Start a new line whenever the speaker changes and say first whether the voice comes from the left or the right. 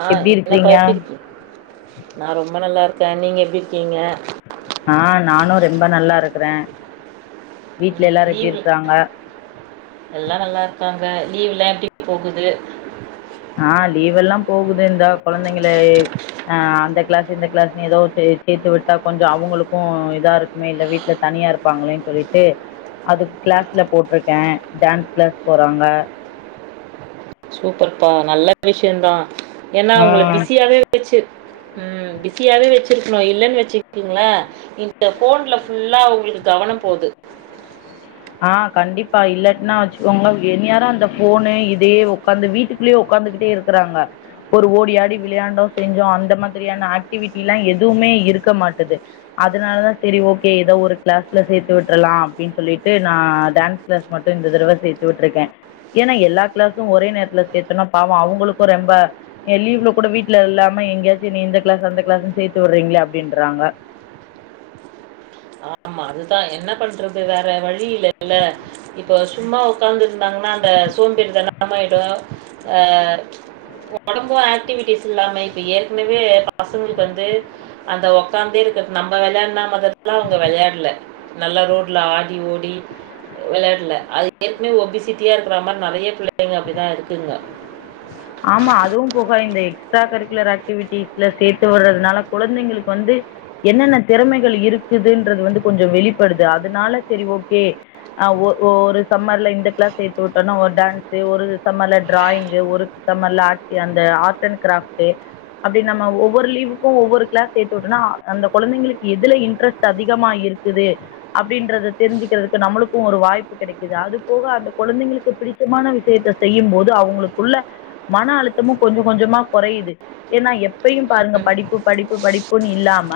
right: ஆ
left: எப்டி
right: என்னப்பா
left: இருக்கிறீங்க
right: எப்படியிருக்கி நா ரொம்ப நல்லா இருக் [unintelligible] நீங்க எப்டி இருக்கீங்க
left: ஆ நானு ரெம்ப நல்லா இருக்குறே வீட்ல எல்லாரு எப்டி
right: லீவு
left: இருக்காங்க
right: [unintelligible] லீவ்லா எப்டி போகுது
left: ஆ லீவ்வெல்லா போகுது இந்தா கொழந்தைங்கள ஆ அந்த கிளாஸ்ஸு இந்த கிளாஸ்ன்னு ஏதோ ஒண்ணு சேத்து விட்டா கொஞ்சு அவங்களுக்கு இதா இருக்குமே இல்ல வீட்டுல தனியா இருப்பாங்களேன்னு சொல்லிட்டு அதுக்கு கிளாஸ்ல போட்ருக்கே டான்ஸ் கிளாஸ் போறாங்க
right: சூப்பர்ப்பா நல்ல விஷயந்தா ஏன்னா உங்கள
left: ம்
right: பிஸியாவே வெச்சு உம் பிஸியாவே வச்சிருக்கணு இல்லனு வச்சுக்கீங்களே இந்த போன்ல புல்லா அவங்களுக்கு கவனம் போது
left: ஆ கண்டிப்பா இல்லட்டின்னா வச்சுக்கோங்க என்னேரோ அந்த போனு இதையே உக்காந்து வீட்டுக்குள்ளேயே உட்காந்துகிட்டே இருக்குறாங்க ஒரு ஓடியாடி விளையாண்டோ செஞ்சோ அந்த மாதிரியான ஆக்டிவிட்டிலா எதுவுமே இருக்க மாட்டது அதனாலதா சரி ஓக்கே எதோ ஒரு கிளாஸ்ல சேர்த்து விட்டுரலா அப்படின்னு சொல்லிட்டு ட்டு நா டேன்ஸ் கிளாஸ் மட்டு இந்த தடவ சேத்து விட்ருக்கே ஏன்னா எல்லா கிளாஸு ஒரே நேரத்துல சேர்த்தோனா பாவோ அவங்களுக்கு ரெம்ப எ லீவ்ல கூட வீட்டுல இல்லாம எங்கேயாச்சி நீ இந்த கிளாஸ் அந்த கிளாசுனு சேர்த்து விடுறீங்களே அப்படின்றாங்க
right: அதுதா என்ன பண்றது வேறு வழி இல்ல இல்ல இப்போ சும்மா உட்காந்துருந்தாங்கன்னா அந்த சோம்பேறி தனம்மாயிடு ஆ ஒடம்பு ஆக்டிவிட்டிஸ் இல்லாம இப்போ ஏற்கனவே பசங்களுக்கு வந்து அந்த உட்காந்தே இருக்கது நம்ப விளையாடுன மாதிரில்லா அவங்க விளையாடல நல்ல ரோட்ல ஆடி ஓடி விளையாடல அது ஏற்கனவே ஒபிசிட்டியா இருக்கிற மாறி நறைய பிள்ளைங்க அப்படிதா இருக்குங்க
left: ஆமா அதுவு போக இந்த எக்ஸ்ட்ரா கரிக்குலர் ஆக்டிவிட்டிஸ்ல சேத்து விடுறதுனால குழந்தைங்களுக்கு வந்து என்னென்ன திறமைகள் இருக்குதுன்றது வந்து கொஞ்சு வெளிப்படுது அதனால சேரி ஓக்கே ஒ, ஒ ஒரு சம்மர்ல இந்த கிளாஸ் சேர்த்து விட்டோம்னு ஒரு டான்ஸ்சு ஒரு சம்மர்ல ட்ராயிங்கு ஒரு [unintelligible] அந்த ஆர்ட் அண்ட் கிராஃப்டு அப்படி நம்ம ஒவ்வொரு லீவுக்கு ஒவ்வொரு கிளாஸ் சேத்து விட்டோனா அந்த குழந்தைங்களுக்கு எதுல இன்ட்ரெஸ்ட் அதிகமா இருக்குது அப்படின்றத தெரிஞ்சுக்கிறதுக்கு நம்மளுக்கு ஒரு வாய்ப்பு கெடைக்குது அது போக அந்த கொழந்தைங்களுக்கு பிடிச்சமான விஷயத்த செய்யும் போது அவங்களுக்குள்ள மன அழுத்தமு கொஞ்சு கொஞ்சுமா கொறையுது ஏன்னா எப்பயையு பாருங்க படிப்பு படிப்பு படிப்புன்னு இல்லாம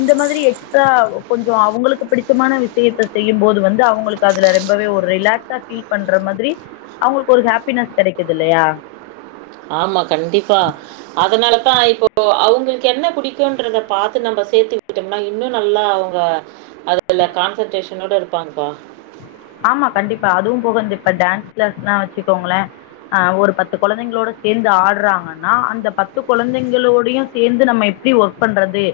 left: இந்த மாதிரி எக்ஸ்ட்ரா கொஞ்சு அவங்களுக்கு பிடிச்சமான விஷயத்த செய்யும் போது வந்து அவங்களுக்கு அதுல ரொம்பவே ஒரு ரிலாக்ஸா ஃபீல் பண்ற மாதிரி அவங்களுக்கு ஒரு ஹாப்பினஸ் கெடைக்குது இல்லையா
right: ஆமா கண்டிப்பா அதனாலதா இப்போ அவங்குளுக் கெண்ண புடிக்குன்றத பாத்து நம்ம சேர்த்துவிட்டோம்னா இன்னு நல்லா அவங்க அதுல கான்சென்ட்ரேஷனோடு இருப்பாங்கபா
left: ஆமா கண்டிப்பா அதுவு போக இப்ப டான்ஸ் கிளாஸ்னா வச்சுக்கோங்களே ஆ ஒரு பத்து குழந்தைங்களோட சேர்ந்து ஆடுறாங்கன்னா அந்த பத்து குழந்தைங்களோடையு சேர்ந்து நம்ம எப்படி ஒர்க் பண்றது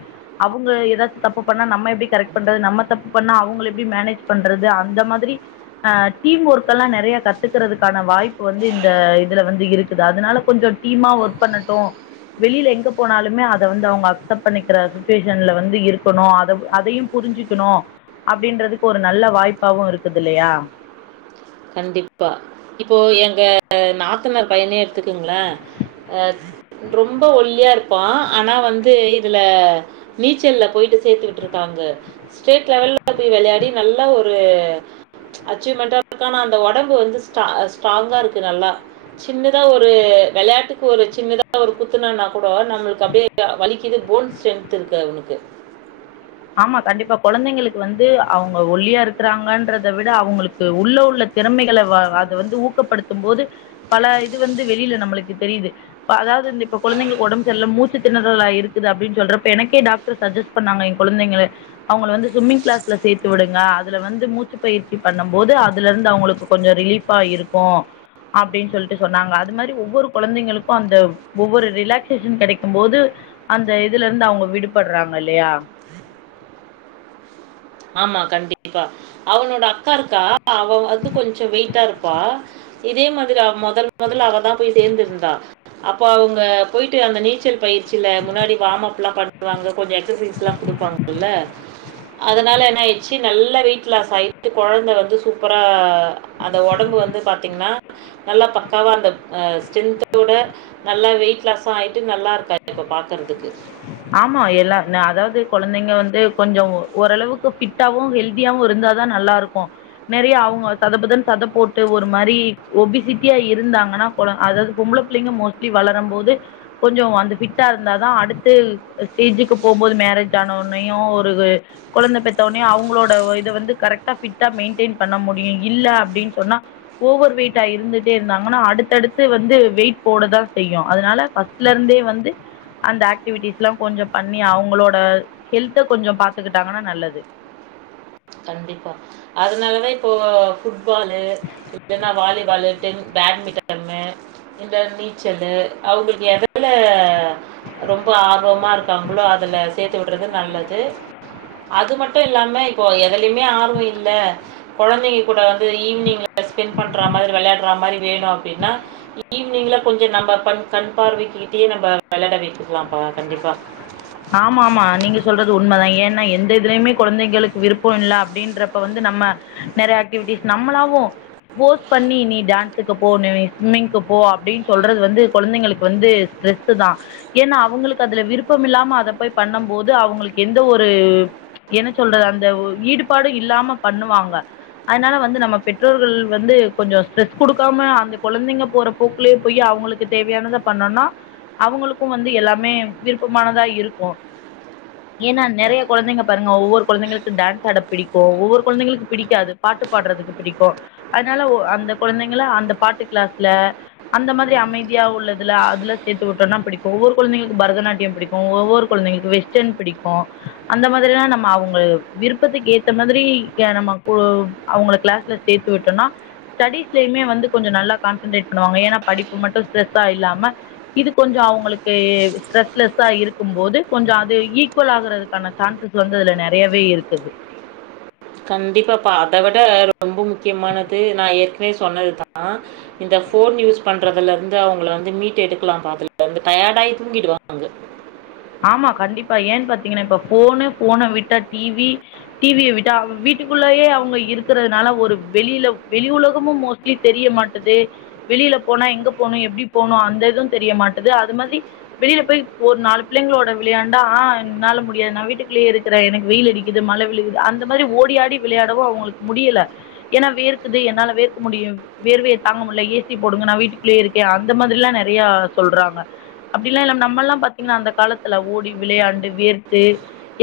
left: அவங்க எதாச்சு தப்பு பண்ணா நம்ம எப்படி கரெக்ட் பண்றது நம்ம தப்பு பண்ணா அவங்க எப்டி மேனேஜ் பண்றது அந்த மாதிரி அ டீம் ஒர்க் எல்லா நெறைய கத்துக்கிறதுக்கான வாய்ப்பு வந்து இந்த இதுல வந்து இருக்குது அதனால கொஞ்சு டீமா ஒர்க் பண்ணட்டு வெளியில எங்க போனாலுமே அத வந்து அவங்க அக்சப்ட் பண்ணிக்கிற சுச்சுவேஷன்ல வந்து இருக்கணு அத அதையு புரிஞ்சுக்கணு அப்படின்றதுக்கு ஒரு நல்ல வாய்ப்பாவு இருக்கு [unintelligible]
right: கண்டிப்பா இப்போ எங்க நாத்தனார் பையன எடுத்துக்குங்களே ஆ ரொம்ப ஒல்லியா இருப்பா ஆனா வந்து இதுல நீச்சல்ல போயிட்டு சேத்துவிட்ருக்காங்க ஸ்டேட் லெவல்ல போய் விளையாடி நல்ல ஒரு ம்ச் அச்சீவ்மெண்ட்டா அதற்கான அந்த ஒடம்பு வந்து ஸ்டா ஸ்ட்ராங்கா இருக்கு நல்லா சின்னதா ஒரு வெளையாட்டுக்கு ஒரு சின்னதா ஒரு குத்துனனா கூட நம்மளுக்கு அப்படியே வலிக்குது போன் ஸ்ட்ரென்த் இருக்கு அவனுக்கு
left: ஆமா கண்டிப்பா கொழந்தைங்களுக்கு வந்து அவங்க ஒல்லியா இருக்கறாங்கன்றத விட அவங்களுக்கு உள்ள உள்ள திறமைகள வ அத வந்து ஊக்கப்படுத்தும் போது பல இது வந்து வெளியில நம்மளுக்கு தெரியுது ப்ப அதாவது வந்து இப்ப கொழந்தைங்களுக்கு ஒடம்பு சரியல்லல மூச்சு திணறலா இருக்குது அப்படின்னு சொல்றப்ப எனக்கே டாக்டர் சஜெஸ்ட் பண்ணாங்க எங் கொழந்தைங்கள அவங்கள வந்து சும்மிங் கிளாஸ்ல சேத்து விடுங்க அதுல வந்து மூச்சு பயிற்சி பண்ணும் போது அதுல இருந்து அவங்களுக்கு கொஞ்சு ரிலீபா இருக்கு அப்படின்னு சொல்லிட்டு சொன்னாங்க அதே மாதிரி ஒவ்வொரு கொழந்தைங்களுக்கு அந்த ஒவ்வொரு ரிலாக்சேஷன் கெடைக்கு போது அந்த இதுல இருந்து அவங்க விடுபடுறாங்க இல்லையா
right: ஆமா கண்டிப்பா அவனோட அக்கா இருக்கா அவ வந்து கொஞ்சு வெயிட்டா இருக் பா இதே மாதிரி அவ மொதல் மொதல்ல அவதா போயி சேர்ந்திருந்தா அப்ப அவங்க போயிட்டு அந்த நீச்சல் பயிற்சி ச்சில முன்னாடி வார்ம் அப்லா பன் பண்ணுவாங்க கொஞ்சு எக்சசைஸ்லா கொடுப்பாங்கில்ல அதனால என்ன ஆயிச்சு நல்ல வெயிட் லாஸ் ஆயிட்டு கொழந்த வந்து சூப்பரா அந்த ஒடம்பு வந்து பாத்திங்கனா நல்லா பக்காவா அந்த ஸ்ட்ரென்த்தோட நல்லா வெயிட் லாசு ஆயிட்டு நல்லா இருக்காது இப்போ பாக்கறதுக்கு
left: ஆமா எல்லா நா அதாவது கொழந்தைங்க வந்து கொஞ்சு ஓரளவுக்கு ஃபிட்டாவு ஹெல்தியாவு இருந்தாதா நல்லா இருக்கு நெறையா அவங்க சதபுதன்னு சதப் போட்டு ஒரு மாரி ஒபிசிட்டியா இருந்தாங்கன்னா பொள அதாவது பொம்பள புள்ளைங்க மோஸ்ட்லி வளரும் போது கொஞ்சு அந்த ஃபிட்டா இருந்தாதா அடுத்து ஸ்டேஜுக்கு போம்போது மேரேஜ் ஆன உனையு ஒரு கொழந்த பெத்தவுடனையு அவங்களோட இதை வந்து கரெக்டா ஃபிட்டா மெயின்டெயின் பண்ண முடியும் இல்ல அப்படின்னு சொன்னா ஓவர் வெயிட்டா இருந்துட்டே இருந்தாங்கன்னா அடுத்தடுத்து வந்து வெயிட் போட தா செய்யு அதனால பர்ஸ்ட்ல இருந்தே வந்து அந்த ஆக்டிவிட்டிஸ் ல்லாம் கொஞ்சம்
right: கண்டிப்பா அதனாலதா இப்போ ஃபுட் புட்பாலு இல்லைன்னா வாலிபாலு பேட்மிட்டனு இந்த நீச்சலு அவங்களுக்கு எதல ரொம்ப ஆர்வமா இருக்காங்களோ அதுல சேர்த்து விடுறது நல்லது அது மட்டும் இல்லாம இப்போ எதுலயுமே ஆர்வம் இல்ல கொழந்தைங்க கூட வந்து ஈவி்னிங்கில ஸ்பெண்ட் பண்ணுற மாரி விளையாடுற மாதிரி வேணும் அப்படின்னா ஈவினிங்கில கொஞ்சம் நம்ப பண் கண் பார்வைக்கிட்டயே நம்ம விளையாட வைக்கக்கலாம்ப்பா கண்டிப்பாக
left: ஆமா ஆமா நீங்க சொல்றது உண்மதா ஏன்னா எந்த இதுலயுமே கொழந்தைங்களுக்கு விருப்பம் இல்ல அப்படின்றப்ப வந்து நம்ம நெறைய ஆக்டிவிட்டிஸ் நம்மளாவும் போஸ் பண்ணி நீ டான்ஸுக்கு போ நீ சும்மிங்க்கு போ அப்படின்னு சொல்றது வந்து கொழந்தைங்களுக்கு வந்து ஸ்ட்ரெஸ்சு தா ஏன்னா அவங்களுக்கு அதுல விருப்பம் இல்லாம அதை போய் பண்ணும் போது அவங்களுக்கு எந்த ஒரு என்ன சொல்றது அந்த ஈடுபாடும் இல்லாம பண்ணுவாங்க அதனால வந்து நம்ம பெற்றோர்கள் வந்து கொஞ்சம் ஸ்ட்ரெஸ் கொடுக்காம அந்த குழந்தைங்க போற போக்குலேயே போய் அவங்களுக்கு தேவையானதை பண்ணோம்னா அவங்களுக்கும் வந்து எல்லாமே விருப்பமானதா இரு கோ ஏன்னா நிறைய குழந்தைங்க பாருங்க ஒவ்வொரு குழந்தைங்களுக்கு டான்ஸ் ஆட பிடிக்கும் ஒவ்வொரு குழந்தைங்களுக்கு பிடிக்காது பாட்டு பாடுறதுக்கு பிடிக்கும் அதனால அந்த குழந்தைங்க அந்த பாட்டு கிளாஸ்ல அந்த மாதிரி அமைதியா உள்ளதுல அதுல சேர்த்து விட்டோம்னா பிடிக்கும் ஒவ்வொரு குழந்தைகளுக்கு பரதநாட்டியம் பிடிக்கும் ஒவ்வொரு குழந்தைங்களுக்கு வெஸ்டர்ன் பிடிக்கும் அந்த மாதிராம் நம்ம அவங்க விருப்பத்துக்கு ஏத்த மாதிரி நம்ம அவங்க கிளாஸ்ல சேர்த்து விட்டோம்னா ஸ்டடிஸ்லுமே வந்து கொஞ்சம் நல்லா கான்சன்ட்ரேட் பண்ணுவாங்க ஏன்னா படிப்பு மட்டும் ஸ்ட்ரெஸ்ஸா இல்லாம இது கொஞ்சம் அவங்களுக்கு ஸ்ட்ரெஸ்லெஸ்ஸா இருக்கும் போது கொஞ்சம் அது ஈக்குவல் ஆகுறதுக்கான சான்சஸ் வந்து அதுல நிறையவே இருக்குது
right: கண்டிப்பாப்ப அதை விட ரொம்ப முக்கியமானது நா ஏற்கனவே சொன்னதுதா இந்த ஃபோன் யூஸ் பண்றதுல இருந்து அவங்கள வந்து மீட் எடுக்கலாம் ப அதலந்து டயர்டாயி தூங்கிடுவாங்க
left: ஆமா கண்டிப்பா ஏன் பாத்தீங்கன்னா இப்ப போனு போனை விட்டா டிவி டிவிய விட்டா வீட்டுக்குள்ளயே அவங்க இருக்கிறதுனால ஒரு வெளியில வெளி உலகமும் மோஸ்ட்லி தெரிய மாட்டது வெளியில போனா எங்க போனும் எப்படி போனும் அந்த இதும் தெரிய மாட்டது அது மாதிரி வெளியில போய் ஒரு நாலு பிள்ளைங்களோட விளையாண்டா ஆஹ் என்னால முடியாது நான் வீட்டுக்குள்ளேயே இருக்கிறேன் எனக்கு வெயில் அடிக்குது மழை விழுகுது அந்த மாதிரி ஓடிாடி விளையாடவும் அவங்களுக்கு முடியல ஏன்னா வேர்கக்குது என்னால வேர்க்க முடியும் வேர்வையை தாங்க முடியல ஏசி போடுங்க நான் வீட்டுக்குள்ளேயே இருக்கேன் அந்த மாதிரிலா நிறைய சொல்றாங்க அப்படிலாம் இ நம்மல்லாம் பா்த்தீங்கன்னா அந்த காலத்துல ஓடி விளையாண்டு வேர்த்து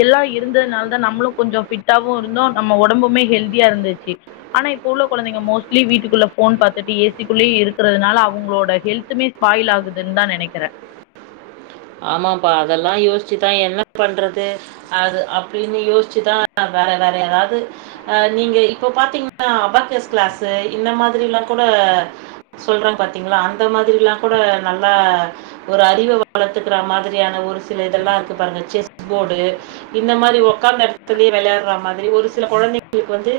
left: எல்லாம் இருந்ததுனால தான் நம்மளும் கொஞ்சம் ஃபிட்டாவும் இருந்தோம் நம்ம உடம்புமே ஹெல்தியா இருந்துச்சு ஆனா இப்போ உள்ள குழந்தைங்க மோஸ்ட்லி வீட்டுக்குள்ள போன் பார்த்துட்டு ஏசிக்குள்ளேயே இருக்கிறதுனால அவங்களோட ஹெல்த்துமே ஸ்பாயில் ஆகுதுன்னுதா நினைக்கிறே
right: ஆமாப்பா அதெல்லாம் யோசிச்சுதான் என்ன பண்றது அது அப்படின்னு யோசிச்சுதா வேற வேற அதாவது அஹ் நீங்க இப்ப பாத்தீங்கன்னா அபக்கஸ் கிளாஸ் இந்த மாதிரி எல்லாம் கூட சொல்றாங்க பாத்தீங்களா அந்த மாதிரில்லா கூட நல்லா ஒரு அறிவு வளர் க்க மாதிரியான ஒரு சில இதல்லா இருக்கு பாருங்க செஸ் போர்டு இந்த மாதிரி உக்காந்து விளையாடுற மாரி ஒரு சில குழந்தைங்களுக்கு வந்து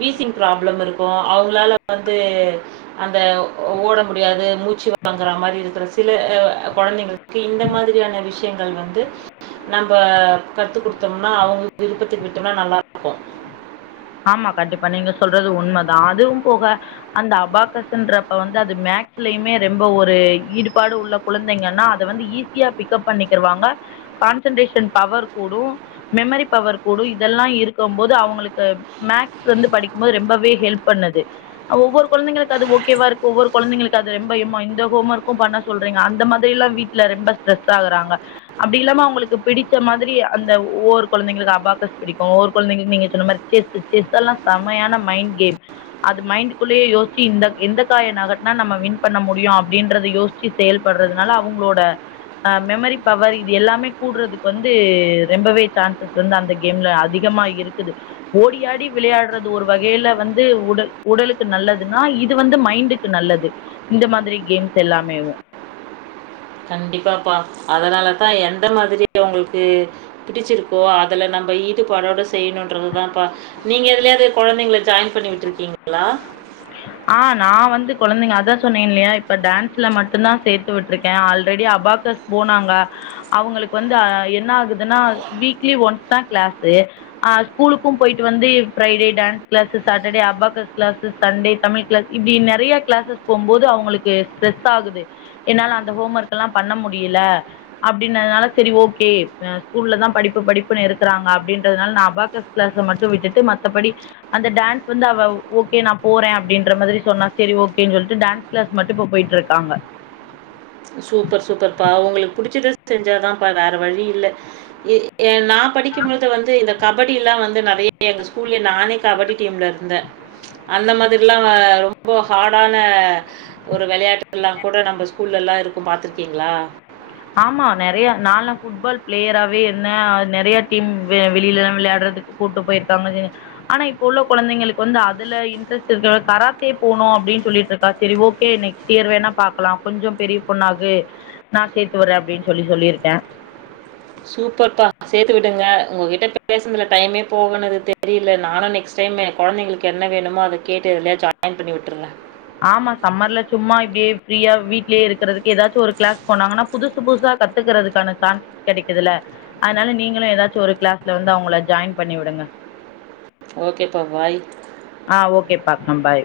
right: வீசிங் ப்ராப்ளம் இருக்கும் அவங்களால வந்து அந்த ஓட முடியாது மூச்சுங்கற மாதிரி இருக்கிற சில எ குழந்தைங்களு இந்த மாதிரியான விஷயங்கள் வந்து நம்ம கத்து கொடுத்தோம்னா அவங்க விருப்பத்துக்கு விட்டோம்னா நல்லா இருக்கும்
left: ஆமா கண்டிப்பா நீங்க சொல்றது உண்மைதான் அதுவும் போக அந்த அபாக்கஸ்ன்றப்ப வந்து அது மேக்ஸ்லயுமே ரொம்ப ஒரு ஈடுபாடு உள்ள குழந்தைங்கன்னா அதை வந்து ஈஸியா பிக்கப் பண்ணிக்கிருவாங்க கான்சன்ட்ரேஷன் பவர் கூடும் மெமரி பவர் கூடும் இதெல்லாம் இருக்கும் போது அவங்களுக்கு மேக்ஸ் வந்து படிக்கும்போது ரொம்பவே ஹெல்ப் பண்ணுது ஒவ்வொ குழைங்களுக்கு அது ஓகேவா இருக்கு ஒவ்வொரு குழந்தைங்களுக்கு அது ரொம்பமா இந்த ஹோம் ஒர்க்கும் பண்ணா சொல்றீங்க அந்த மாதிரி எல்லாம் வீட்டுல ரொம்ப ஸ்ட்ரெஸ் ஆகுறாங்க அப்படி இல்லாம அவங்களுக்கு பிடிச்ச மாதிரி அந்த ஒவ்வொரு குழந்தைங்களுக்கு அபாக்கஸ் பிடிக்கும் ஒவ்வொரு குழந்தைங்களுக்கு நீங்க சொன்ன மாதிரி செஸ் செஸ் எல்லாம் சமையான மைண்ட் கே அது மைண்ட்கள்ளயே யோசிச்சு இந்த எந்த காய நகட்டனா நம்ம வின் பண்ண முடியும் அப்படின்றத யோசிச்சு செயல்படுறதுனால அவங்களோடஹ் மெமரி பவர் இது எல்லாமே கூடுறதுக்கு வந்து ரொம்பவே சான்சஸ் வந்து அந்த கேம்ல அதிகமா இருக்குது ஓடியாடி டி விளையாடுறது ஒரு வகையில வந்து உடல் உடலுக்கு நல்லதுன்னா இது வந்து மைண்டுக்கு நல்லது இந்த மாதிரி கேம்ஸ் எல்லாமேவு
right: கண்டிப்பாப்பா அதனாலதான் எந்த மாதிரி உங்களுக்கு பிடிச்சிருக்கோ அதுல நம்ம ஈடுபாடோட செய்யணும்ன்றதுதான்ப்பா நீங்க இதுலய அது குழந்தைங்க ஜாயின் பண்ணி விட்டு இருக்கீங்களா
left: ஆஹ் நான் வந்து குழந்தைங்க அதான் சொன்னீன் இல்லையா இப்ப டான்ஸ்ல மட்டும் தான் சேர்த்து விட்டுருக்கேன் ஆல்ரெடி அபாக்கஸ் போனாங்க அவங்களுக்கு வந்து என்ன ஆகுதுன்னா வீக்லி ஒன்ஸ் தான் கிளாஸ் ஆஹ் ஸ்கூலுக்கும் போயிட்டு வந்து Friday dance class Saturday abacus class Sunday Tamil class இப்படி நிறைய கிளாஸஸ் போகும்போது அவங்களுக்கு ஸ்ட்ரெஸ் ஆகுது என்னால அந்த ஹோம் ஒர்க் எல்லாம் பண்ண முடியல அப்படனதுனால சரி ஓகே ஸ்கூல்ல தான் படிப்பு படிப்புன்ன இருக்கிறாங்க அப்படின்றதுனால நான் அபாக்கஸ் கிளாஸ் மட்டும் விட்டுட்டு மற்றபடி அந்த டான்ஸ் வந்து அவ ஓகே நா போறேன் அப்படின்ற மாதிரி சொன்னா சரி ஓகேன்னு சொல்லிட்டு டான்ஸ் கிளாஸ் மட்டும் இப்ப போயிட்டு இருக்காங்க
right: சூப்பர் சூப்பர் பா உங்களுக்கு புிடிச்சத செஞ்சாதான்ப்ப வேற வழி இல்ல நான் படிக்கும் போது வந்து இந்த க கபடிலாம் வந்து நிறைய எங்கள் ஸ்கூல்லயே நானே கபடி டீமில் இருந்தேன் அந்த மாதிரிலாம் ரொம்ப ஹார்டான ஒரு விளையாட்டு எல்லாம் கூட நம்ம புல் எல்லா இருக் பாத்துருக்கீங்களா
left: ஆமா நிறைய நால புட்பால் பிளேயராவே என்ன நிறைய டீம் வெளியில எல்லாம் விளையாடுறதுக்கு கூட்டு போயிருக்காங்கு ஆனா இப்ப உள்ள குழந்தைங்களுக்கு வந்து அதுல இன்ட்ரெஸ்ட் இருக்க கராத்தே போணும் அப்படின்னு சொல்லிட்டு இருக்கா சரி ஓகே நெக்ஸ்ட் இயர் வேணா பாக்கலாம் கொஞ்சம் பெரிய பொண்ணாகு சேர்த்து வறேன் அப்படின்னு சொல்லி சொல்லியிருக்கே
right: சூப்பரப்பா சேர்த்து விடுங்க உங்ககிட்ட பேசதுல டைமே போகணுது தெரியல நானும் நெக்ஸ்ட் டைம் குழந்தைங்களுக்கு என்ன வேணுமோ அதை கேட்டுதுலயே ஜாயின் பண்ணி விட்டுருங்க
left: ஆமா சம்மர்ல சும்மா இப்படியே ஃப்ரீயா வீட்லயே இருக்கறதுக்கு ஏதாச்சும் ஒரு கிளாஸ் போனாங்கன்னா புதுசு புதுசா கத்துக்கறதுக்கான சான்சஸ் கிடைக்குதுல்ல அதனால நீங்களும் ஏதாச்சும் ஒரு கிளாஸ்ல வந்து அவங்கள ஜாயின் பண்ணி விடுங்க
right: ஓகே ப பாய்
left: ஆஹ் ஓகே பாக்லாம் பாய்